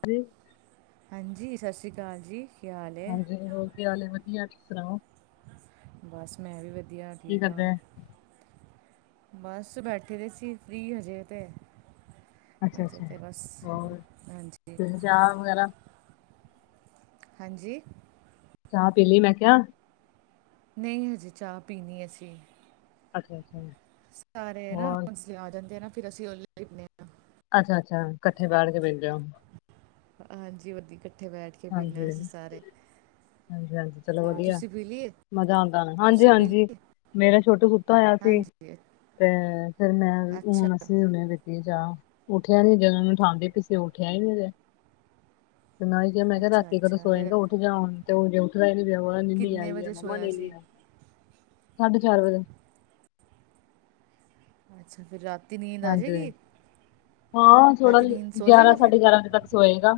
[unintelligible] ਹਾਂਜੀ ਸਸ ਸ੍ਰੀ ਕਾਲ ਜੀ। ਕੀ ਹਾਲ ਹੈ ਹਾਂਜੀ ਹੋਰ ਕੀ ਹਾਲ ਏ ਵਧੀਆ, ਤੁਸੀ ਸੁਣਾਓ। ਬਸ ਮੈਂ ਵੀ ਵਧੀਆ ਕੀ ਠੀਕ ਕਰਦੇ ਹਾਂ। ਐ? ਬਸ ਬੈਠੇ ਦੇ ਸੀ ਫ੍ਰੀ ਹਜੇ ਤੇ। ਅੱਛਾ ਅਜੇ ਅੱਛਾ। ਤੇ ਬਸ ਹੋਰ ਹਾਂਜੀ। ਤੁਸੀਂ ਚਾਹ ਵਗੈਰਾ ਹਾਂਜੀ, ਚ ਪੀਲੀ ਮੈਂ ਕਿਹਾ ਨਹੀਂ ਹਜੇ, ਚਾਹ ਪੀਣੀ ਅਸੀਂ ਅੱਛਾ ਅੱਛਾ। ਸਾਰੇ ਨਾ ਹੋਰ ਅ ਆ ਜਾਂਦੇ ਆ ਫ਼ਿਰ ਅਸੀਂ ਉਹ ਲਿਖਦੇ ਅੱਛਾ-ਅੱਛਾ ਕੱਠੇ ਬਹਿਠ ਕੇ ਵੇਖਦੇ ਓ। ਹਾਂਜੀ ਵਧੀ ਇਕੱਠੇ ਬੈਠ ਕੇ ਪੀਨਾ ਅਸੀਂ ਸਾਰੇ ਹਾਂਜੀ-ਹਾਂਜੀ ਚਲੋ ਹੋਰ ਵਧੀਆ ਤੁਸੀਂ ਪੀ ਲਈਏ ਮਜ਼ਾ ਆਉਂਦਾ ਤੁਸੀਂ ਪੀ ਹਾਂਜੀ-ਹਾਂਜੀ। ਲਈਏ ਮੇਰਾ ਛੋਟੇ ਸੁਤਾ ਹੋਇਆ ਸੀ, ਹਾਂਜੀ ਤੇ ਫਿਰ ਮੈਂ ਅੱਛਾ ਹੁਣ ਅਸੀਂ ਹੁਣੇ ਵਿੱਚ 'ਚ ਉੱਠਿਆ ਨੀ ਜਦੋਂ ਉਹਨੂੰ ਠਾਂਦੇ ਪੇ ਉੱਠਿਆ ਹੀ ਨਹੀਂ ਅਜੇ ਤੇ ਨਾ ਈ। ਮੈਂ ਕਿਹਾ ਅੱਛਾ ਰਾਤੀ ਕਦੋਂ ਅੱਛਾ ਸੋਏ ਫਿਰ ਦਾ ਉੱਠ ਜਾਣ ਹੁਣ ਤੇ ਜੇ ਉੱਠਦਾ ਹੀ ਨੀ ਮੰਮਾ ਨੀਨੀ ਕਿੰਨੇ ਆਈ ਆ ਵਜੇ ਮੰਮਾ ਸੋਇਆ ਨੀਨੀ ਸੀ ਆਈ ਸਾਢੇ ਚਾਰ ਵਜੇ ਅੱਛਾ ਫਿਰ ਰਾਤ ਹਾਂਜੀ, ਹਾਂ ਥੋੜਾ ਰਾਤੀ ਨੀਂਦ ਸੋ ਗਿਆਰਾਂ ਜਾਏਗਾ ਫਿਰ ਸਾਢੇ ਗਿਆਰਾਂ ਵਜੇ ਤੱਕ ਸੋਏਗਾ।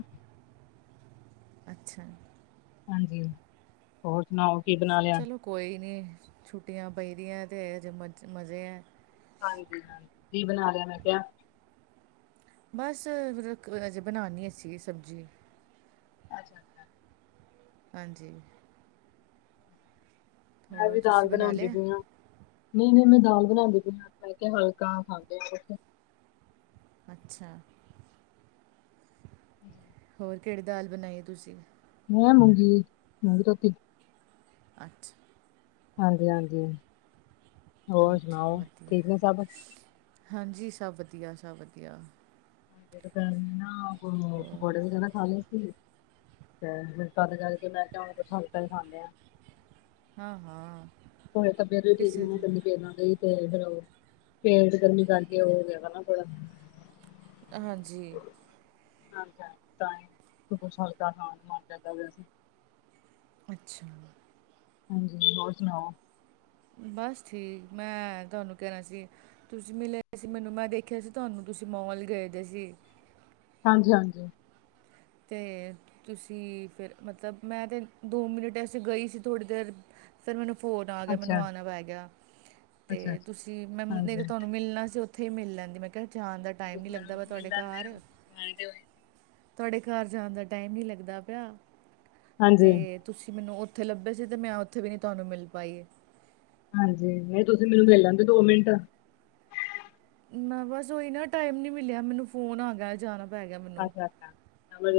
ਅੱਛਾ, ਹਾਂਜੀ ਹੋਰ ਸੁਣਾਓ ਕੀ ਬਣਾ ਲਿਆ? ਚਲੋ ਕੋਈ ਨਹੀਂ ਛੁੱਟੀਆਂ ਪਈ ਦੀਆਂ ਅਤੇ ਅਜੇ ਮਜ਼ੇ ਐ। ਹਾਂਜੀ-ਹਾਂਜੀ ਕੀ ਬਣਾ ਰਿਹਾ ਮੈਂ ਕਿਹਾ। ਬਸ ਅਜੇ ਬਣਾਣੀ ਅਸੀ ਸਬਜ਼ੀ ਅੱਛਾ-ਅੱਛਾ, ਹਾਂਜੀ, ਮੈਂ ਹੋਰ ਵੀ ਤੁਸੀਂ ਦਾਲ ਬਣਾ ਬਣਾਉਂਦੀ ਲਿਆ ਪਈ ਆਂ। ਨਹੀਂ-ਨਹੀਂ ਮੈਂ ਦਾਲ ਬਣਾਉਂਦੀ ਪਈ, ਮੈ ਕਿਹਾ ਹਲਕਾ ਖਾਂਦੇ ਆ। ਅੱਛਾ, [inaudible] ਹੋਰ ਕਿਹੜੀ ਦਾਲ ਬਣਾਈ ਤੁਸੀਂ? ਮੈਂ ਮੂੰਗੀ ਮ ਧੋਤੀ ਅੱਛਾ, ਹਾਂਜੀ, ਹਾਂਜੀ। ਹੋਰ ਅੱਛਾ ਸੁਣਾਓ, ਵਧੀਆ ਠੀਕ ਨੇ ਸਭ? ਹਾਂਜੀ, ਸਭ ਵਧੀਆ। ਸਭ ਵਧੀਆ। [unintelligible] ਹੋਰ ਪਕੋੜੇ ਵਗੈਰਾ ਖਾਲੇ ਸੀ। ਤੇ ਤਦ ਕਰਕੇ ਮੈਂ ਕਹਯਾ ਹੁਨ ਕੁਛ ਹਲਕਾ ਹੀ ਖਾਣੇ ਆ। ਹਾਂ, ਹਾਂ। ਹੋਰ ਤਬੀਅਤ ਵੀ ਠੀਕ ਕਿਸੇ ਨੀ ਦਿਨ ਚਲਦੀ ਪਈ ਏ ਨਾ ਜੀ। ਫੇਰ ਬਣਾਓ ਫੇਰ ਗਰਮੀ ਕਰਕੇ ਉਹ ਗਿਆ ਨਾ ਥੋੜਾ ਹਾਂਜੀ। ਅੱਛਾ ਤਾਹਿ ਕੁਛ ਹਲਕਾ ਖਣ ਦਾ ਦਿਲ ਕਰਦਾ ਪਿਆਸੀ ਅੱਛਾ। ਹਾਂਜੀ, ਹੋਰ ਸੁਣਾਓ। ਬਸ ਠੀਕ, ਮੈਂ ਤੁਹਾਨੂੰ ਕਹਿਣਾ ਸੀ। ਤੁਸੀਂ ਮਿਲਿਆ ਸੀ ਮੈਨੂੰ ਮੈਂ ਦੇਖਿਆ ਸੀ, ਤੁਹਾਨੂੰ ਤੁਸੀਂ ਮੋਲ ਗਏ ਦੇ ਸੀ। ਹਾਂਜੀ-ਹਾਂਜੀ, ਅਤੇ ਤੁਸੀਂ ਫਿਰ ਮਤਲਬ, ਮੈਂ ਤਾਂ ਦੋ ਮਿੰਟ ਵਸੇ ਗਈ ਸੀ ਥੋੜ੍ਹੀ ਦੇਰ ਫਿਰ ਮੈਨੂੰ ਫੋਨ ਆ ਗਿਆ ਅੱਛਾ ਮੈਨੂੰ ਆਉਣਾ ਪੈ ਗਿਆ, ਅੱਛਾ ਤੇ ਅੱਛਾ ਤੁਸੀਂ ਮੈਂ ਨਹੀਂ ਤਾਂ ਹਾਂਜੀ ਤੁਹਾਨੂੰ ਮਿਲਣਾ ਸੀ। ਉੱਥੇ ਹੀ ਮਿਲਣ ਦੀ ਮੈਂ ਕਿਹਾ ਜਾਣ ਦਾ ਟਾਈਮ ਨੀ ਤੁਸੀਂ ਮੈਨੂੰ ਲੱਗਦਾ, ਵਾ ਮਿਲ ਤੁਹਾਡੇ ਲੈਂਦੇ ਘਰ [inaudible] ਤੁਵਾਡੇ ਘਾਰ ਜਾਣ ਦਾ ਟਾਈਮ ਨਹੀਂ ਲੱਗਦਾ ਪਿਆ। ਤੇ ਹਾਂਜੀ ਤੁਸੀਂ ਮੈਨੂੰ ਉੱਥੇ ਲੱਭੇ ਸੀ, ਤੇ ਮੈਂ ਉੱਥੇ ਵੀ ਨਹੀਂ ਤੁਹਾਨੂੰ ਮਿਲ ਪਾਈ। ਹਾਂਜੀ, ਨਹੀਂ ਤੁਸੀਂ ਮੈਨੂੰ ਮਿਲ ਲੈਂਦੇ, ਦੋ ਮਿੰਟ। ਮੈਂ ਬਸ ਉਹੀ ਨਾ, ਟਾਈਮ ਨੀ ਮਿਲਿਆ। ਮੈਨੂੰ ਫੋਨ ਆ ਗਿਆ, ਜਾਣਾ ਪੈ ਗਿਆ ਮੈਨੂੰ। ਅੱਛਾ ਅੱਛਾ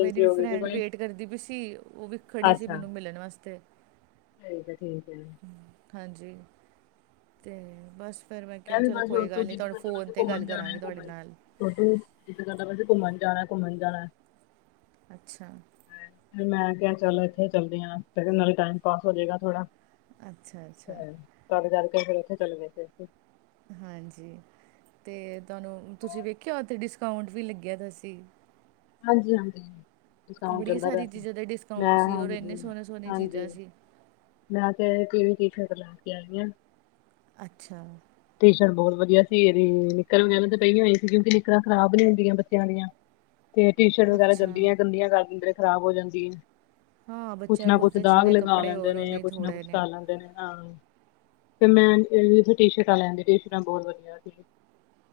ਮੇਰੀ ਵੀ ਹੋ ਗਈ ਸੀ ਫਰੈਂਡ ਕੋਈ ਵੇਟ ਕਰਦੀ ਵੀ ਸੀ। ਉਹ ਵੀ ਖੜੀ ਸੀ ਅੱਛਾ ਮੈਨੂੰ ਮਿਲਣ ਵਾਸਤੇ। ਠੀਕ ਆ, ਠੀਕ ਹੈ। ਹਾਂਜੀ, ਅਤੇ ਬਸ। ਫਿਰ ਮੈਂ ਕਿਹਾ, ਵੀ ਚਲੋ ਬਸ ਕੋਈ ਛੋਟੂ ਗੱਲ ਨਹੀਂ, ਜਿੱਦ ਤੁਹਾਨੂੰ ਕਰਦਾ ਪਿਆ ਫੋਨ ਸੀ 'ਤੇ ਗੱਲ ਘੁੰਮਣ ਜਾਣਾ ਕਰਾਂਗੀ ਤੁਹਾਡੇ ਘੁੰਮਣ ਨਾਲ। ਛੋਟੂ ਜਿੱਥੇ ਕਹਦਾਂ ਘੁੰਮਣ ਜਾਣਾ, ਘੁੰਮਣ ਜਾਣਾ। ਅੱਛਾ। ਮੈਂ ਕਿਹਾ ਚੱਲ ਇੱਥੇ ਚੱਲਦੀ ਆ, ਤੇ ਨਾਲੇ ਟਾਈਮ ਪਾਸ ਹੋਜਏਗਾ ਥੋੜਾ। ਅੱਛਾ [inaudible] ਅੱਛਾ ਕਲ ਜਦ ਕੇ ਫਰ ਓਥੇ ਚਲੇ ਗਏ ਸੀ। ਹਾਂਜੀ। ਤੇ ਤੁਹਾਨੂੰ ਤੁਸੀਂ ਵੇਖਿਆ, ਓਥੇ ਡਿਸਕਾਊਂਟ ਵੀ ਲੱਗਿਆ ਦਾ ਸੀ। ਹਾਂਜੀ, ਹਾਂਜੀ। ਸਾਊਂਡ ਬੜੀਆਂ ਚੱਲਦਾ ਸਾਰੀ ਚੀਜ਼ਾਂ 'ਤੇ ਪਿਆ ਡਿਸਕਾਊਂਟ ਸੀ ਔਰ ਇੰਨੇ ਹਾਂਜੀ ਸੋਹਣੇ ਸੋਹਣੇ ਹਾਂਜੀ ਚੀਜ਼ਾਂ ਸੀ ਮੈਂ ਕਿਹਾ ਕਿ ਵੀ ਕੀ ਲਾ ਕੇ ਆਈ ਆ ਅੱਛਾ। ਟਿਸ਼ਟ ਬੋਤ ਵਦੀਆ ਸੀ ਏਦੀ, ਨਿੱਕਰ ਵਗੈਰਾ ਤੇ ਪਈਆਂ ਹੋਈ ਸੀ, ਕਯੋਂਕਿ ਨਿਕਰਾਂ ਖਰਾਬ ਨੀ ਹੁੰਦੀਆਂ ਬੱਚੇਆਂ ਦੀਆਂ। ਤੇ ਟੀ-ਸ਼ਰਟ ਵਗੈਰਾ ਅੱਛਾ ਜਲਦੀਆਂ ਗੰਦੀਆਂ ਕਰ ਦਂਦੇ, ਖ਼ਰਾਬ ਹੋ ਜਾਂਦੀ। ਹਾਂ ਕੁਛ ਬੱਚਿਆਂ ਨਾ ਕੋਲ ਕੁਛ ਤਾਂ ਦਾਗ ਜਿੰਨੇ ਲਗਾ ਕੱਪੜੇ ਲੈਂਦੇ ਹੋਣ ਨੇ, ਓਨੇ ਹੀ ਕੁਛ ਨਾ ਥੋੜ੍ਹੇ ਕੁਛ ਕਰ ਲੈਂਦੇ ਨੇ, ਹਾਂ। ਤੇ ਮੈਂ ਇਹਵੀੇ ਟੀ ਸ਼ਰਟਾਂ ਲੈਂਦੀ। ਟੀ-ਸ਼ਰਟਾਂ ਬਹੁਤ ਵਧਆ ਸੀ।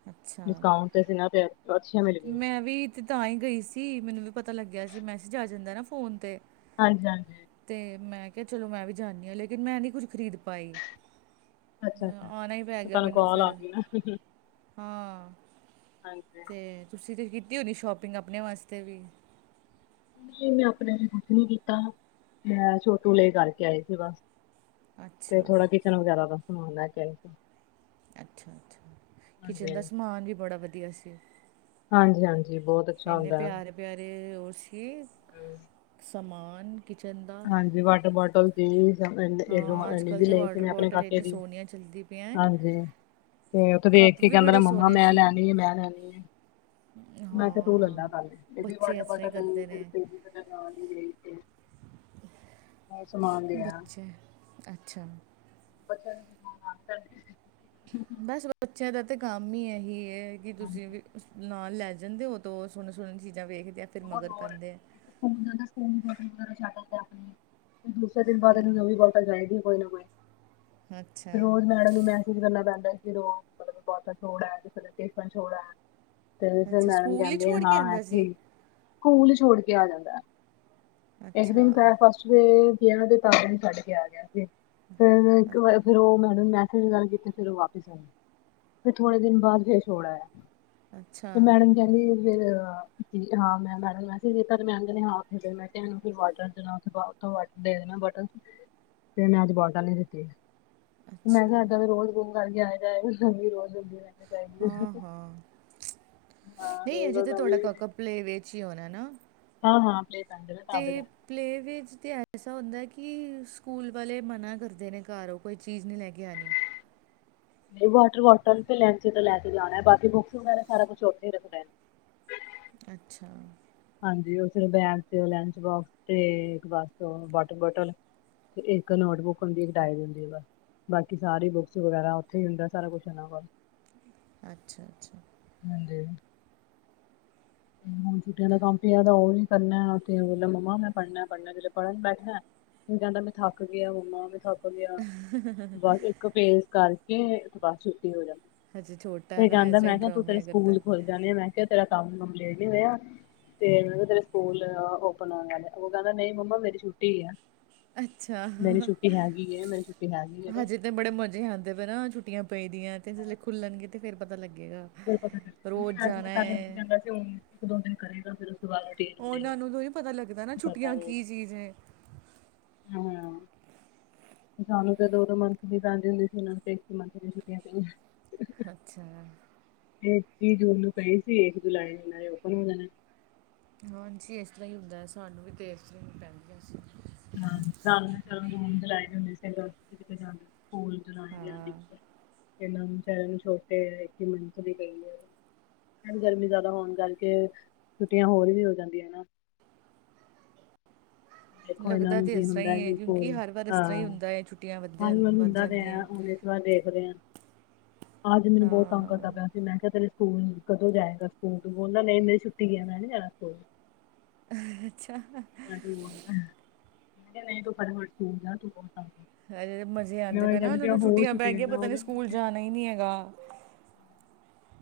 ਅੱਛਾ ਡਿਸਕਾਊਂਟ ਤੇ ਸੀ ਨਾ, ਤੇ ਅੱਛੀਆਂ ਮਿਲ ਗਈਆਂ ਮੈਂ ਵੀ ਇਥੇ ਤਾਂ ਆ ਹੀ ਗਈ ਸੀ। ਮੈਨੂੰ ਵੀ ਪਤਾ ਲੱਗਿਆ ਸੀ, ਮੈਸੇਜ ਆ ਜਾਂਦਾ ਨਾ ਫੋਨ ਤੇ। ਹਾਂਜੀ, ਹਾਂਜੀ। ਅਤੇ ਮੈਂ ਕਿਹਾ, ਚਲੋ ਮੈਂ ਵੀ ਜਾਂਦੀ ਹਾਂ। ਲੇਕਿਨ ਮੈਂ ਨਹੀਂ ਕੁਝ ਖਰੀਦ ਪਾਈ। ਅੱਛਾ ਅੱਛਾ ਆਉਣਾ ਹੀ ਪੈ ਗਿਆ ਤੁਹਾਨੂੰ ਮੈਨੂੰ ਕਾਲ ਆ ਫਿਰ। ਗਈ ਨਾ ਹਾਂ, ਹਾਂਜੀ ਅਤੇ ਤੁਸੀਂ ਤਾਂ ਕੀਤੀ ਹੋਣੀ ਸ਼ੋਪਿੰਗ ਆਪਣੇ ਵਾਸਤੇ ਵੀ। ਨਹੀਂ, ਮੈਂ ਆਪਣੇ ਲਈ ਕੁਛ ਨੀ ਕੀਤਾ ਮੈਂ ਛੋਟੂ ਲੀ ਕਰਕੇ ਆਏ ਸੀ ਬਸ। ਤੇ ਅੱਛਾ ਥੋੜਾ ਕਿਚਨ ਵਗੈਰਾ ਦਾ ਸਮਾਨ ਲੈ ਕੇ ਆੲ। ਅੱਛਾ, ਅੱਛਾ। ਕਿਚਨ ਹਾਂਜੀ ਦਾ ਸਮਾਨ ਵੀ ਬੜਾ ਵਧੀਆ ਸੀ ਹਾਂਜੀ, ਹਾਂਜੀ। ਬਹੁਤ। ਅੱਛਾ ਏਨੇ ਹੁੰਦਾ ਪਆਰੇ, ਪਆਰੇ ਓਸੀ ਹੈ ਸਮਾਨ ਕਿਚਨ ਦਾ। ਹਾਂਜੀ ਵਾਟਰ ਬੋਟਲ। ਦੋਂ ਹਾਂ ਅੱਜ ਵੀ ਕੱਲ੍ਹ ਤਾਂ ਲਏ ਸੀ ਵਾਟਰ ਨੇ ਆਪਣੇ ਬੋਟਲ ਕਾਕੇੇ ਇੰਨੀ ਦੀ ਸੋਹਣੀਆਂ ਚਲਦੀ ਪਈਆਂ ਹੈ ਹਾਂਜੀ। ਤੇ ਉੱਥੇ ਵੇਖ ਕੱਪ ਕੇ ਵੀ ਕਹਿੰਦਾ ਰਿਹਾ ਬੜੇ ਮੰਮਾ ਸੋਹਣੇ ਮੈਂ ਸੀ ਲੈਣੀ ਏ ਮੈਂ ਲੈਣੀ ਏ। ਮੈਂ ਤੇ ਤੂੰ ਹਾਂ ਲੇਲਾ ਪਹਿਲੇ ਇਹ ਦੀ ਬੱਚੇ ਵਾਟਰ ਇਸ ਤਰ੍ਹਾਂ ਹੀ ਬੋਤਲ ਕਰਦੇ ਨੇ ਸਮਾਨ ਦੀ, ਬੱਚੇ ਅੱਛਾ, [inaudible] ਬਸ ਬੱਚਿਆਂ ਦਾ ਤਾਂ ਕੰਮ ਈ ਇਹੀ ਹੈ, ਕਿ ਹੈ। ਤੁਸੀਂ ਵੀ ਨਾਲ ਲੈ ਜਾ ਜਾਂਦੇ ਉਹ ਤੋਂ ਉਹ ਸੋਹਣੇ-ਸੋਹਣੀ ਚੀਜ਼ਾਂ ਵੇਖਦੇ ਆ ਫਿਰ ਮਗਰ ਪੈਂਦੇ ਆ। ਸਕ ਸਕੋ ਬੋਟਲ ਵਗੈਰਾ ਆਪਣੇ [inaudible] ਦੂਸਰੇ ਦਿਨ ਬਾਅਦ ਇਹਨੂੰ ਨਵੀਂ ਬਲਤ ਚਾਹੀਦੀ, ਕੋਈ ਨਾ ਕੋਈ ਅੱਛਾ ਰੋਜ਼ ਮੈਡਮ ਨੂੰ ਮੈ [unintelligible] ਤੇ ਫੇਰ ਅੱਛਾ ਮੈਡਮ ਸਕੂਲ ਹੀ ਕਹਿੰਦੇ ਆ, ਛੋੜ ਕੇ ਹਾਂ ਆਂਦਾ ਇਥੇ ਸੀ ਈ। ਕੂਲ ਛੋੜ ਕੇ ਆ ਜਾਂਦਾ ਹੈ। ਇੱਕ ਦਿਨ ਅੱਛਾ ਫ ਫਸਟ।, ਫਿਰ ਵਿਆਹ ਦੇ ਕਾਰਨ ਛੱਡ ਕੇ ਆ ਗਿਆ ਸੀ। ਫਿਰ ਇੱਕ ਵਾਰ ਫੇਰ ਉਹ ਮੈਡਮ ਗੱਲ ਕੀਤੀ ਫਿਰ ਉਹ ਵਾਪਿਸ ਆਈ, ਫਿਰ ਥੋੜੇ ਦਿਨ ਬਾਅਦ ਫੇਰ ਛੋੜ ਆਇਆ। ਤੇ ਅੱਛਾ ਮੈਡਮ ਕਹਿੰਦੀ ਫੇਰ ਹਾਂ ਮੈਂ ਮੈਡਮ ਨੂੰ ਮੈਸੇਜ ਕੀਤਾ ਤੇ ਮੈਮ ਕਹਿੰਦੇ ਹਾ ਮੈਂ ਕਿਆ ਐਨੂੰ ਵਾਟਰ ਦੇ ਦੈਣਾ ਬੋਤਲ ਤੇ ਮੈਂ ਅੱਜ ਬੋਟਲ ਨੀ ਦਿੱਤੀ। ਮੈਂ ਅੱਛਾ ਕਿਹਾ ਐਦਾ ਫਿਰ ਰੋਜ਼ ਗੁੰਮ ਕਰਕੇ ਆਏ ਜਾਏ ਗਾ ਸ਼ਾਮੀ ਰੋਜ਼ ਅੱਗੇ ਹਾਂ ਹਾਂ ਹਾਂ ਨਹੀ ਰੋਜ਼ ਅਜੇ ਰੋਜ਼ ਤੇ ਤੁਹਾਡਾ ਕਾਕਾ ਪਲੇ ਵੇ ਚ ਹੀ ਹੋਣਾ ਨਾ। ਹਾ ਹਾ ਪਲੇਵੇ ਤੇ ਪਲੇ ਵੇਜ ਤੇ ਐਸਾ ਹੁੰਦਾ ਕਿ ਸਕੂਲ ਵਾਲੇ ਮਨਾ ਕਰਦੇ ਨੇ ਘਰੋਂ ਕੋਈ ਚੀਜ਼ ਨਹੀ ਲੈ ਕੇ ਆਣੀ। ਵਾਟਰ ਬੋਟਲ ਤੇ ਲੈਂਚ ਤੇ ਲੈ ਕੇ ਜਾਣਾ ਏ ਬਾਕੀ ਬੁੱਕਸ ਵਗੈਰਾ ਸਾਰਾ ਕੁਛ ਉਥੇ ਹੀ ਰੱਖਨਾ। ਅੱਛਾ ਹਾਂਜੀ ਉਸੇ ਬੈਗ ਤੇ ਲੰਚ ਬੋਕਸ ਤੇ ਬਸ ਵਾਟਰ ਬੋਟਲ। ਤੇ ਇੱਕ ਨੋਟਬੁੱਕ ਹੁੰਦੀ ਇੱਕ ਡਾਇਰੀ ਹੁੰਦੀ ਹੈ ਬਸ। ਬਾਕੀ ਸਾਰੇ ਬੁੱਕਸ ਵਗੈਰਾ ਉੱਥੇ ਹੀ ਹੁੰਦਾ ਸਾਰਾ ਕੁਛ ਐਨਾ ਦਾ। ਅੱਛਾ ਅੱਛਾ। ਹਾਂਜੀ ਤੇ ਹੁਣ ਛੁੱਟੀਆਂ ਦਾ ਕੰਮ ਪਇਆ ਉਹ ਵੀ ਕਰਨਾ ਓਥੇ ਬੋਲਦਾ ਮੰਮਾ ਮੈਂ ਪੜਨਾ ਪੜਨਾ ਜਦੋ ਪੜ੍ਹਨ ਬੈਠਦਾ ਫੇਰ ਕਹਿੰਦਾ ਮੈਂ ਥੱਕ ਗਿਆ ਮੰਮਾ ਮੈਂ ਥੱਕ ਗਿਆ। ਬਸ ਇੱਕ ਪੈਜ਼ ਕਰਕੇ ਬਸ ਛੁੱਟੀ ਹੋ ਜਾਂਦੀ ਹਜੇ ਛੋਟਾ ਹੈ ਤੇ ਨਾ ਕਹਿੰਦਾ ਐਸਾ ਹੀ ਮੈਂ ਕਿਹਾ ਤੂੰ ਤੇਰੇ ਡਰਾਮੇ ਕਰਤਾ ਸਕੂਲ ਹੈ ਖੁੱਲ ਜਾਣੇ ਆ ਮੈਂ ਕਿਹਾ ਤੇਰਾ ਕੰਮ ਕੰਪਲੀਟ ਨੀ ਹੋਇਆ। ਤੇ ਤੇਰੇ ਸਕੂਲ ਓਪਨ ਉਹ ਕਹਿੰਦਾ ਨਹੀਂ ਮੰਮਾ ਮੇਰੀ ਛੁੱਟੀ ਈ ਆ। ਅੱਛਾ ਮੇਰੀ ਛੁੱਟੀ ਹੈਗੀ ਮੇਰੀ ਛੁੱਟੀ ਹੈਗੀ। ਹਜੇ ਤੇ ਬੜੇ ਮਜੇ ਆਦੇ ਪਏ ਨਾ ਛੁੱਟੀਆਂ ਪਈਦੀਆਂ ਤੇ ਜਿਲ੍ਹੇ ਖੁੱਲਣਗੇ ਤੇ ਫੇਰ ਪਤਾ ਲੱਗੇਗਾ। ਫੇਰ ਪਤਾ ਰੋਜ਼ ਲਗੇਗਾ। ਹਜੇ ਜਾਣਾ ਤਾ ਪਹਿਲੇ ਹੈ। ਕਹਿੰਦਾ ਸੀ ਹੁਣ ਇੱਕ ਦੋ ਦਿਨ ਕਰੇਗਾ ਫਿਰ ਉਸ ਤੋ ਬਾਅਦ ਰੂਟੀਨ ਹੋ ਉਹਨਾਂ ਜਾਏਗੀ ਨੂੰ ਉਦੋ ਨੀ ਪਤਾ ਲੱਗਦਾ ਨਾ ਕਰਦਾ ਛੁੱਟੀਆਂ ਰਹੇਗਾ ਕੀ ਚੀਜ਼ ਐ। ਹਾਂ ਸਾਨੂੰ ਤੇ ਦੋ ਦੋ ਮੰਥ ਦੀ ਪੈਂਦੀ ਹੁੰਦੀ ਸੀ ਉਹਨਾਂ ਨੂੰ ਤੇ ਇੱਕ ਮੰਥ ਦੀ ਛੁੱਟੀਆਂ ਪਈਆਂ। ਅੱਛਾ। ਇਹ ਤੀ ਜੂਨ ਨੂੰ ਪਈ ਸੀ ਇੱਕ ਜੁਲਾਈ ਨਾਲ ਓਪਨ ਹੋ ਜਾਣਾ ਏ। ਹਾਂਜੀ ਇਸ ਤਰ੍ਹਾਂ ਹੀ ਹੁੰਦਾ ਸਾਨੂੰ ਵੀ ਤੇ ਇਸ ਤਰ੍ਹਾਂ ਹੀ ਪੈਂਦੀਆਂ ਸੀ। ਹਾਂ ਸਨ ਚਲ ਜੂਨ ਜੁਲਾਈ ਚ ਹੁੰਦੀ ਸੀ। ਸਕੂਲ ਹਾਂ ਇਹਨਾਂ ਨੂੰ ਵਿਚਾਰੇ ਛੋਟੇ ਇੱਕ ਹੀ ਮੰਥ ਦੀ ਪਈ ਹੈ। ਫੇਰ ਗਰਮੀ ਜ਼ਿਆਦਾ ਹੋਣ ਕਰਕੇ ਛੁੱਟੀਆਂ ਹੋਰ ਵੀ ਹੋ ਜਾਂਦੀਆਂ ਨੇਂ ਨਾ। ਦੇਖੋ ਇਹਨਾਂ ਲੱਗਦਾ ਨੂੰ ਤਾਂ ਕੀ ਇਸ ਤਰ੍ਹਾਂ ਹੁੰਦਾ ਹੀ ਹੈ ਕਿ ਕਿਉਂਕਿ ਸਕੂਲ ਹਰ ਵਾਰ ਇਸ ਤਰ੍ਹਾਂ ਹੀ ਹਾਂ ਹੁੰਦਾ ਹੈ ਛੁੱਟੀਆਂ ਵੱਧਣ ਸਾਨੂੰ ਵੱਧ ਹੁੰਦਾ ਤੇ ਜਾਂਦੀਆਂ। ਹੈ ਉਹਦੇ ਦੇਖਦੇ ਹਾਂ ਅੱਜ ਮੈਨੂੰ ਬਹੁਤ ਤੰਗ ਹਾਂ ਕਰਦਾ ਪਿਆ ਸੀ ਮੈਂ ਕਿਹਾ ਤੇਰੇ ਸਕੂਲ ਕਦੋਂ ਜਾਏਗਾ ਸਕੂਲ ਤੋਂ ਬੋਲਦਾ ਨਹੀਂ ਛੁੱਟੀ ਐ। ਮੈ ਨਹੀ ਜਾਣਾ ਸਕੂਲ ਅੱਛਾ। ਮੈਂ ਕਿਹਾ ਨਹੀਂ ਤੂੰ ਫੜਫਟ ਤੂ ਜਾ ਤੂੰ [inaudible] ਹਾਏ ਮਜ਼ੇ ਮੈਂ ਆਉਂਦੇ ਉਹੀ ਪੈ ਨਾ ਕਹਿੰਦੀ ਉਹਨਾਂ ਪਈ ਆ ਨੂੰ ਹੋਰ ਛੁੱਟੀਆਂ ਪੈ ਗਈ ਨਾ ਪਤਾ ਹੋ ਨੀ ਜਾਣ ਸਕੂਲ ਕਿਤੇ, ਜਾਣਾ ਹੀ ਨੀ ਹੈਗਾ।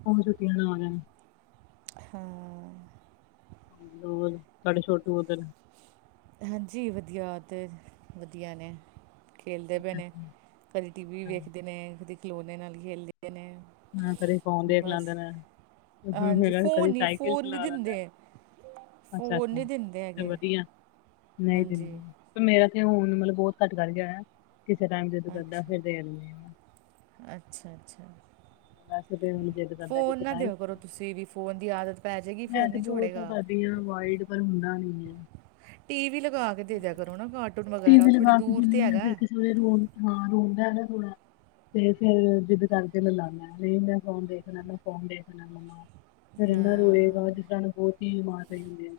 ਹੋਰ ਛੁੱਟੀਆਂ ਕਰ ਦੇਣ। ਹਾਂ ਤੁਹਾਡੇ ਛੋਟੂ ਉੱਧਰ ਹਾਂਜੀ ਵਧੀਆ ਉਹ ਤੇ ਵਧੀਆ ਨੇ। ਖੇਲਦੇ ਪਏ ਨੇ ਕਦੇ ਟੀ ਵੀ ਵੇਖਦੇ ਨੇ ਕਦੇ ਖਲੋਨੇ ਨਾਲ ਖੇਲਦੇ ਨੇ। ਹਾਂ ਕਦੇ ਫੋਨ ਦੇਖ ਬਸ ਲੈਂਦੇ ਨੇ ਹਾਂਜੀ ਮੇਰਾ ਫੋਨ ਕਦੀ ਨ ਸਾਈਕਲ ਫੋਨ ਨਹੀਂ ਚਲਾ ਲੈਂਦਾ ਦਿੰਦੇ। ਅੱਛਾ ਫੋਨ ਅੱਛਾ ਨਹੀਂ ਦਿੰਦੇ ਤੇ ਹੈਗੇ। ਵਧੀਆ ਨਹੀਂ ਹਾਂਜੀ ਦਿੰਦੇ ਪਰ ਮੇਰਾ ਤੇ ਹੁਣ ਮਤਲਬ ਬਹੁਤ ਘੱਟ ਕਰ ਗਿਆ ਹੈਂ ਕਿਸੇ ਟਾਈਮ ਜ਼ਿਦ ਕਰਦਾ ਅੱਛਾ ਫਿਰ ਦੇ ਦਿੰਣੇ ਆ। ਅੱਛਾ ਅੱਛਾ। ਵੈਸੇ ਤੇ ਹੁਣ ਜਿੱਦ ਕਰਦਾ ਫੋਨ ਕਿਸੇ ਨਾ ਟਾਈਮ ਦਿਓ ਕਰੋ ਤੁਸੀਂ ਵੀ ਫੋਨ ਦੀ ਆਦਤ ਪੈਜੇਗੀ ਫੇਰ ਨੀ ਛੋੜੇਗਾ। ਵਾਈਡ ਪਰ ਹੁੰਦਾ ਨੀ ਹੈ। ਟੀ ਵੀ ਲਗਾ ਕੇ ਦੇ ਦਿਆ ਕਰੋ ਨਾ ਕਾਰਟੂਨ ਵਗੈਰਾ ਥੋੜ੍ਹੀ ਦੂਰ ਤਾਂ ਹੈਗਾ ਰ ਹਾਂ ਰੋਣ ਲੈ ਨਾ ਥੋੜਾ ਤੇ ਫੇਿਰ ਜਿੱਦ ਕਰਕੇ ਲਲਾ ਲਾ ਮੈਂ ਫੋਨ ਦੇਖ ਲ ਮੈਂ ਫੋਨ ਦੇਖਣਾ ਮਾ ਫਿਰ ਇਹਨਾਂ ਰੋਏਗਾ ਜ ਹਾਂ ਸਾਨੂੰ ਬਹੁਤ ਕੀ ਮਾਰ ਰਹੇ ਹੁੰਦੇ ਇ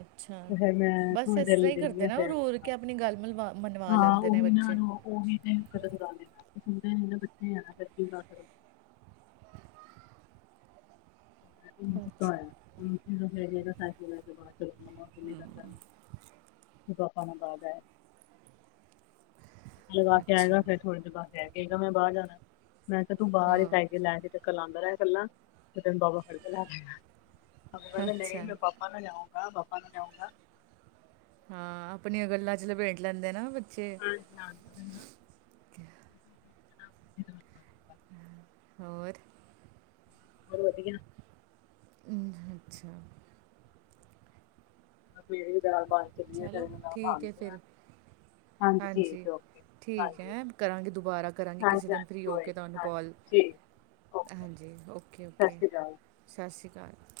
ਅੱਛਾ ਤੇ ਫਿਰ ਮੈਂ ਬਸ ਥੋੜੇ ਇਸ ਦਿਲ ਤਰ੍ਹਾਂ ਹੀ ਦਿੰਦੀ ਕਰਦੇ ਆ ਨਾ ਉਹ ਫਿਰ ਰੋ ਰੋ ਕੇ ਆਪਣੀ ਗੱਲ ਮਲਵਾ ਮਨਵਾ ਹਾਂ ਲੈਂਦੇ ਉਹ ਨੇ ਵੀ ਇਹਨਾਂ ਬੱਚੇ ਨੂੰ ਉਹੀ ਨਾ ਫਿਰ ਕਰਕੇ ਦੇਣਾ ਪੈਂਦਾ ਬੱਚੇ ਹ ਨਾ। ਸਕਦੇ ਹੁਣ ਸੁੱਤਾ ਪੰਜ ਮਿੰਟ ਬਾਅਦ ਹਮ ਪਾਪਾ ਨੂੰ ਸ਼ਿਕਾਇਤਾਂ ਲਗਾ ਕੇ ਅੱਛਾ ਆਏਗਾ ਫਰ ਥੋੜੀ ਦੇਰ ਬਾਅਦ ਫਿਰ ਕਹੇਗਾ ਮੈਂ ਬਾਹਰ ਜਾਣਾ ਮੈਂ ਕਿਹਾ ਤੂੰ ਬਾਹਰ ਹੀ ਹਾਂ ਸਾਈਕਲ ਲੈ ਕੇ ਚੱਕਰ ਲਾਉਂਦਾ ਰਹਾ ਇਕੱਲਾ। ਬਾਬਾ ਫੜ ਕੇ ਲਿਆ ਜਾਊਗਾ ਕਹਿੰਦਾ ਨਹੀਂ ਅੱਛਾ ਮੈਂ ਪਾਪਾ ਨਾ ਜਾਉਂਗਾ ਪਾਪਾ ਨਾ ਜਾਊਂਗਾ। ਹਾਂ ਆਪਣੀਆਂ ਗੱਲਾਂ ਚ ਲਪੇਟ ਲੈਂਦੇ ਨਾ ਬੱਚੇ ਹਾਂਜੀ ਹਾਂਜੀ ਹੋਰ ਹੋਰ ਵਧੀਆ ਹਮ ਅੱਛਾ ਮੇਰੀ ਵੀ ਦਾਲ ਬਣ ਗਈ ਚਲੋ ਠੀਕ ਹੈ ਹ ਫਿਰ ਹਾਂਜੀ ਠੀਕ ਓ ਠੀਕ ਹਾਂਜੀ ਹੈ ਕਰਾਂਗੇ ਦੁਬਾਰਾ ਕਰਾਂਗੇ ਕਿਸੇ ਹਾਂਜੀ ਦਿਨ ਹਾਂਜੀ ਫ੍ਰੀ ਹੋ ਕੋਈ ਕੇ ਨ ਤੁਹਾਨੂੰ ਹ ਕਾਲ ਜੀ ਹਾਂਜੀ ਓਕੇ ਓਕੇ ਅਕਾਲ ਸਤਿ ਸ਼੍ਰੀ ਅਕਾਲ